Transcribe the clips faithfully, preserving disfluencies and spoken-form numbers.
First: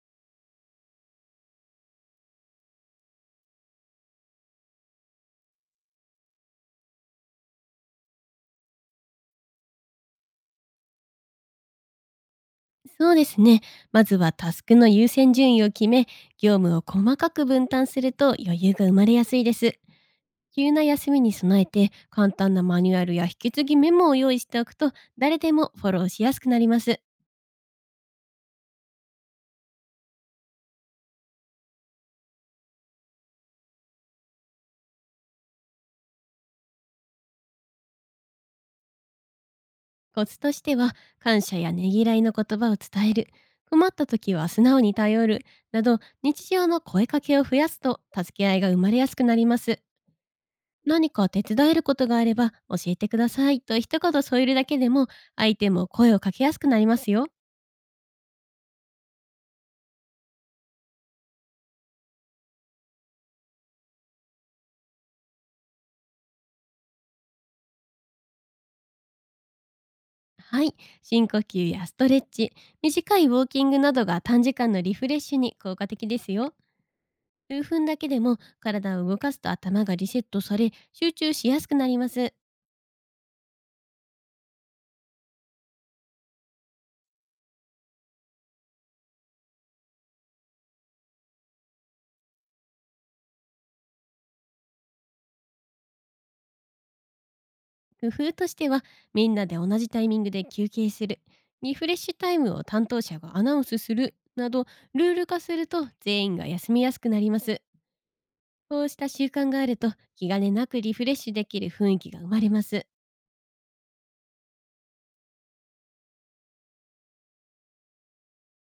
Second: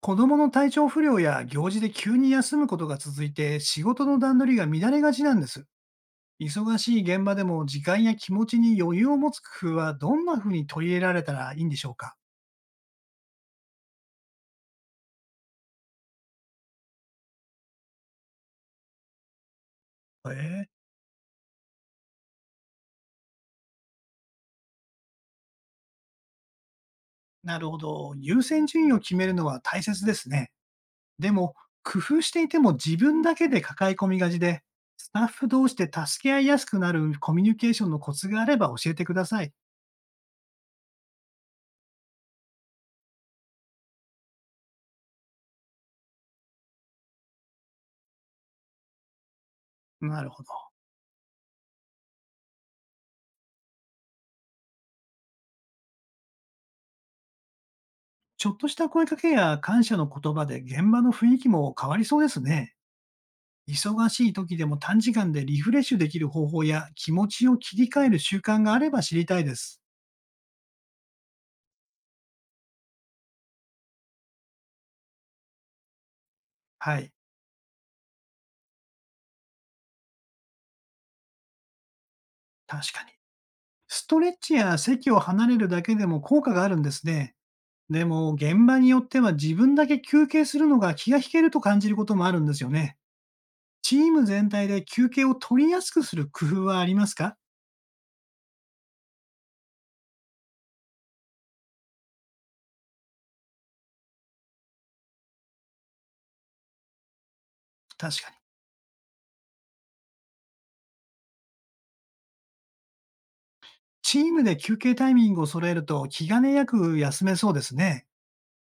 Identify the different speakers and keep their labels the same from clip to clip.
Speaker 1: 子供の体調不良や行事で急に休むことが続いて、仕事の段取りが乱れがちなんです。忙しい現場でも時間や気持ちに余裕を持つ工夫は、どんなふうに取り入れられたらいいんでしょうか？
Speaker 2: そうですね。まずはタスクの優先順位を決め、業務を細かく分担すると余裕が生まれやすいです。
Speaker 1: ええ。
Speaker 2: 急な休みに備えて、簡単なマニュアルや引き継ぎメモを用意しておくと、誰でもフォローしやすくなります。
Speaker 1: なるほど。優先順位を決めるのは大切ですね。でも、工夫していても自分だけで抱え込みがちで、スタッフ同士で助け合いやすくなるコミュニケーションのコツがあれば教えてください。
Speaker 2: コツとしては、感謝やねぎらいの言葉を伝える、困った時は素直に頼る、など、日常の声かけを増やすと、助け合いが生まれやすくなります。
Speaker 1: なるほど。
Speaker 2: 何か手伝えることがあれば教えてくださいと一言添えるだけでも相手も声をかけやすくなりますよ。
Speaker 1: ちょっとした声かけや感謝の言葉で、現場の雰囲気も変わりそうですね。忙しい時でも短時間でリフレッシュできる方法や、気持ちを切り替える習慣があれば知りたいです。
Speaker 2: はい。深呼吸やストレッチ、短いウォーキングなどが短時間のリフレッシュに効果的ですよ。
Speaker 1: はい。
Speaker 2: 数分だけでも体を動かすと頭がリセットされ集中しやすくなります。
Speaker 1: 確かに。ストレッチや席を離れるだけでも効果があるんですね。でも、現場によっては自分だけ休憩するのが気が引けると感じることもあるんですよね。チーム全体で休憩を取りやすくする工夫はありますか？
Speaker 2: 工夫としては、みんなで同じタイミングで休憩する、リフレッシュタイムを担当者がアナウンスするなど、ルール化すると全員が休みやすくなります。
Speaker 1: 確かに。
Speaker 2: こうした習慣があると気兼ねなくリフレッシュできる雰囲気が生まれます。
Speaker 1: チームで休憩タイミングを揃えると、気兼ねなく休めそうですね。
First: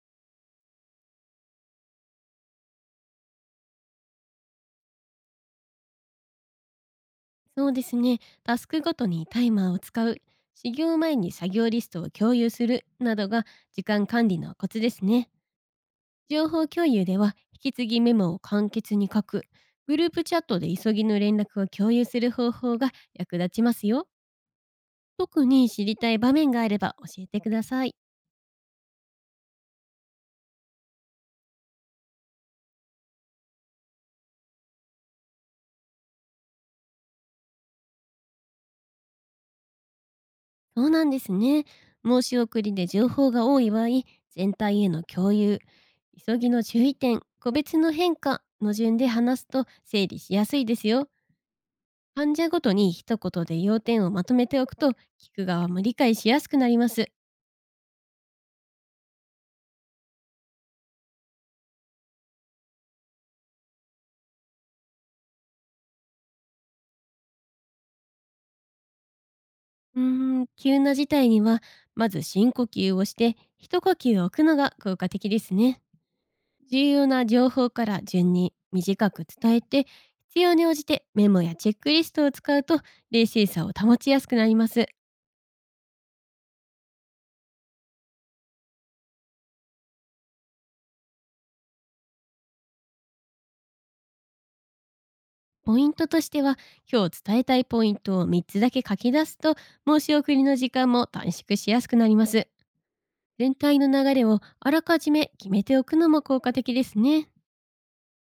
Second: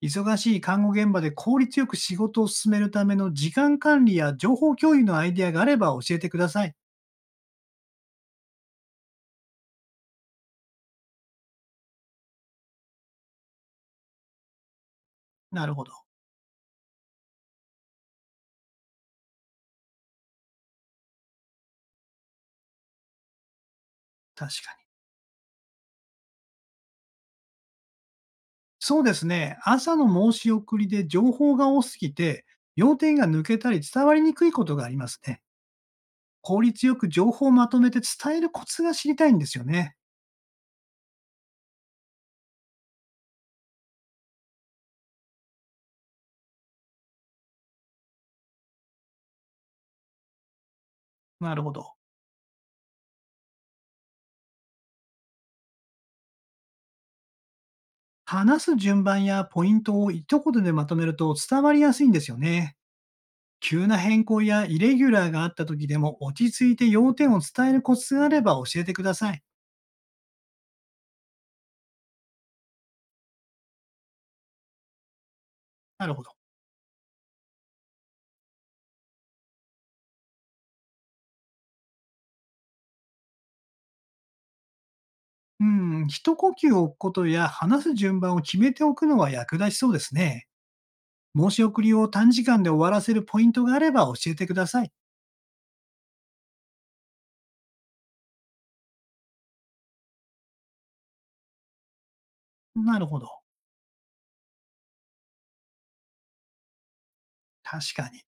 Speaker 1: 忙しい看護現場で効率よく仕事を進めるための時間管理や情報共有のアイデアがあれば教えてください。
Speaker 2: そうですね。タスクごとにタイマーを使う、始業前に作業リストを共有するなどが時間管理のコツですね。
Speaker 1: なるほど。
Speaker 2: 情報共有では引き継ぎメモを簡潔に書く、グループチャットで急ぎの連絡を共有する方法が役立ちますよ。
Speaker 1: 確かに。
Speaker 2: 特に知りたい場面があれば教えてください。
Speaker 1: そうですね。朝の申し送りで情報が多すぎて、要点が抜けたり伝わりにくいことがありますね。効率よく情報をまとめて伝えるコツが知りたいんですよね。
Speaker 2: そうなんですね。申し送りで情報が多い場合、全体への共有、急ぎの注意点、個別の変化の順で話すと整理しやすいですよ。
Speaker 1: なるほど。
Speaker 2: 患者ごとに一言で要点をまとめておくと、聞く側も理解しやすくなります。
Speaker 1: 話す順番やポイントを一言でまとめると、伝わりやすいんですよね。急な変更やイレギュラーがあった時でも、落ち着いて要点を伝えるコツがあれば教えてください。
Speaker 2: うーん、急な事態には、まず深呼吸をして、一呼吸を置くのが効果的ですね。
Speaker 1: なるほど。
Speaker 2: 重要な情報から順に短く伝えて、必要に応じてメモやチェックリストを使うと、冷静さを保ちやすくなります。
Speaker 1: うん、一呼吸置くことや話す順番を決めておくのは役立ちそうですね。申し送りを短時間で終わらせるポイントがあれば教えてください。
Speaker 2: ポイントとしては、今日伝えたいポイントをみっつだけ書き出すと、申し送りの時間も短縮しやすくなります。
Speaker 1: なるほど。
Speaker 2: 全体の流れをあらかじめ決めておくのも効果的ですね。
Speaker 1: 確かに。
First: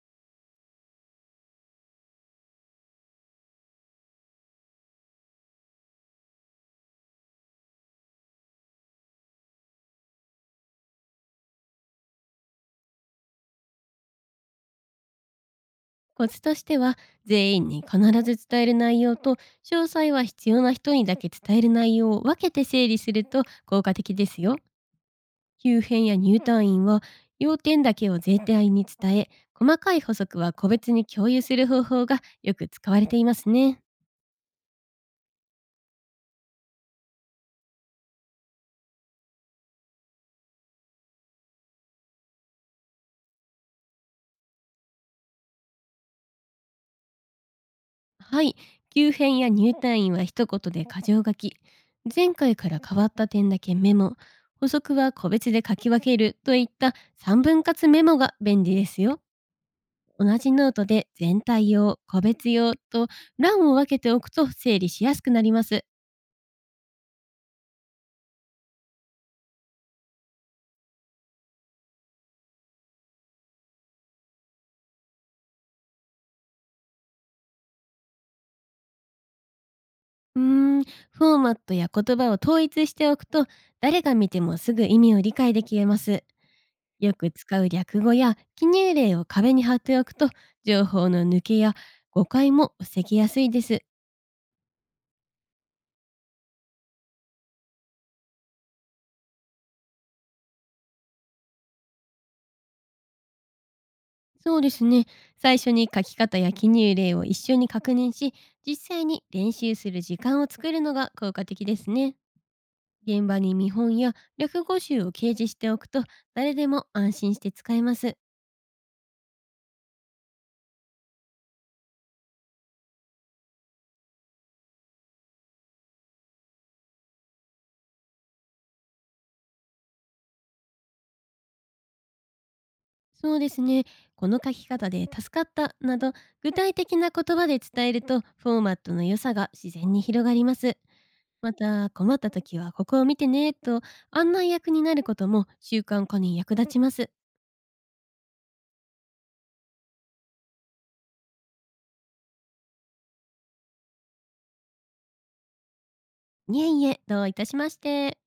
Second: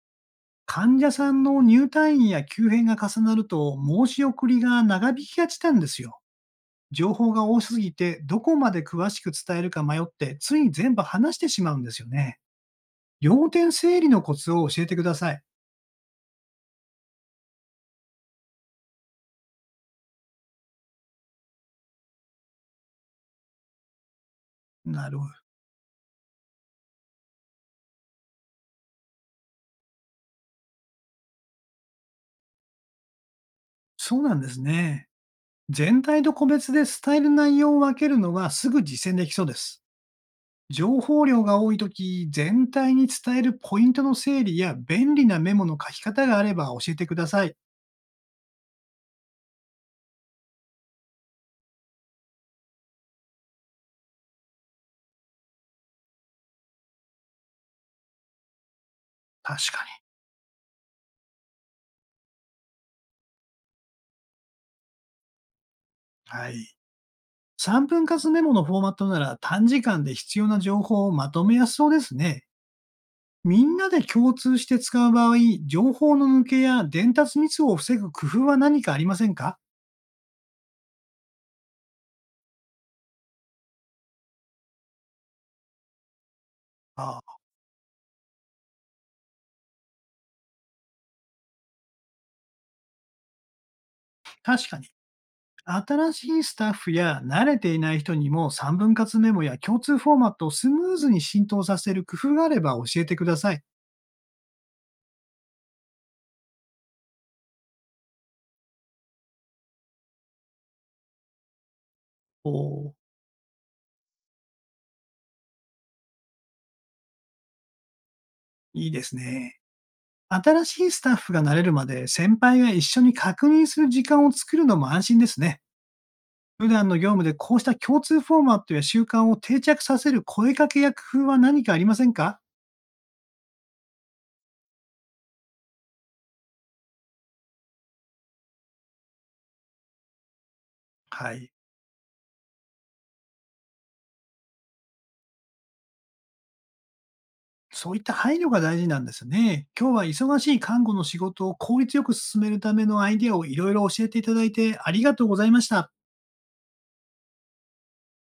Speaker 1: 患者さんの入退院や急変が重なると、申し送りが長引きがちなんですよ。情報が多すぎて、どこまで詳しく伝えるか迷って、つい全部話してしまうんですよね。要点整理のコツを教えてください。
Speaker 2: コツとしては、全員に必ず伝える内容と、詳細は必要な人にだけ伝える内容を分けて整理すると効果的ですよ。
Speaker 1: なるほど。
Speaker 2: 急変や入退院は要点だけを全体に伝え、細かい補足は個別に共有する方法がよく使われていますね。
Speaker 1: そうなんですね。全体と個別で伝える内容を分けるのは、すぐ実践できそうです。情報量が多いとき、全体に伝えるポイントの整理や便利なメモの書き方があれば教えてください。
Speaker 2: はい。急変や入退院は一言で箇条書き。前回から変わった点だけメモ。補足は個別で書き分けるといったさんぶん割メモが便利ですよ。
Speaker 1: 確か
Speaker 2: 同じノートで全体用、個別用と欄を分けておくと整理しやすくなります。
Speaker 1: に。はい。さんぶん割メモのフォーマットなら、短時間で必要な情報をまとめやすそうですね。みんなで共通して使う場合、情報の抜けや伝達ミスを防ぐ工夫は何かありませんか？
Speaker 2: うーん、フォーマットや言葉を統一しておくと、誰が見てもすぐ意味を理解できます。よ
Speaker 1: あ
Speaker 2: く
Speaker 1: あ、
Speaker 2: 使う略語や記入例を壁に貼っておくと、情報の抜けや誤解も防ぎやすいです。
Speaker 1: 確かに。新しいスタッフや慣れていない人にも、さんぶんかつメモや共通フォーマットをスムーズに浸透させる工夫があれば教えてください。
Speaker 2: そうですね。最初に書き方や記入例を一緒に確認し、実際に練習する時間を作るのが効果的ですね。
Speaker 1: おー、
Speaker 2: 現場に見本や略語集を掲示しておくと、誰でも安心して使えます。
Speaker 1: いいですね。新しいスタッフが慣れるまで、先輩が一緒に確認する時間を作るのも安心ですね。普段の業務でこうした共通フォーマットや習慣を定着させる声かけや工夫は何かありませんか？
Speaker 2: そうですね。この書き方で助かったなど、具体的な言葉で伝えるとフォーマットの良さが自然に広がります。
Speaker 1: はい。
Speaker 2: また困った時はここを見てねと、案内役になることも習慣化に役立ちます。
Speaker 1: そういった配慮が大事なんですね。今日は忙しい看護の仕事を効率よく進めるためのアイデアをいろいろ教えていただいて、ありがとうございました。
Speaker 2: いえいえ、どういたしまして。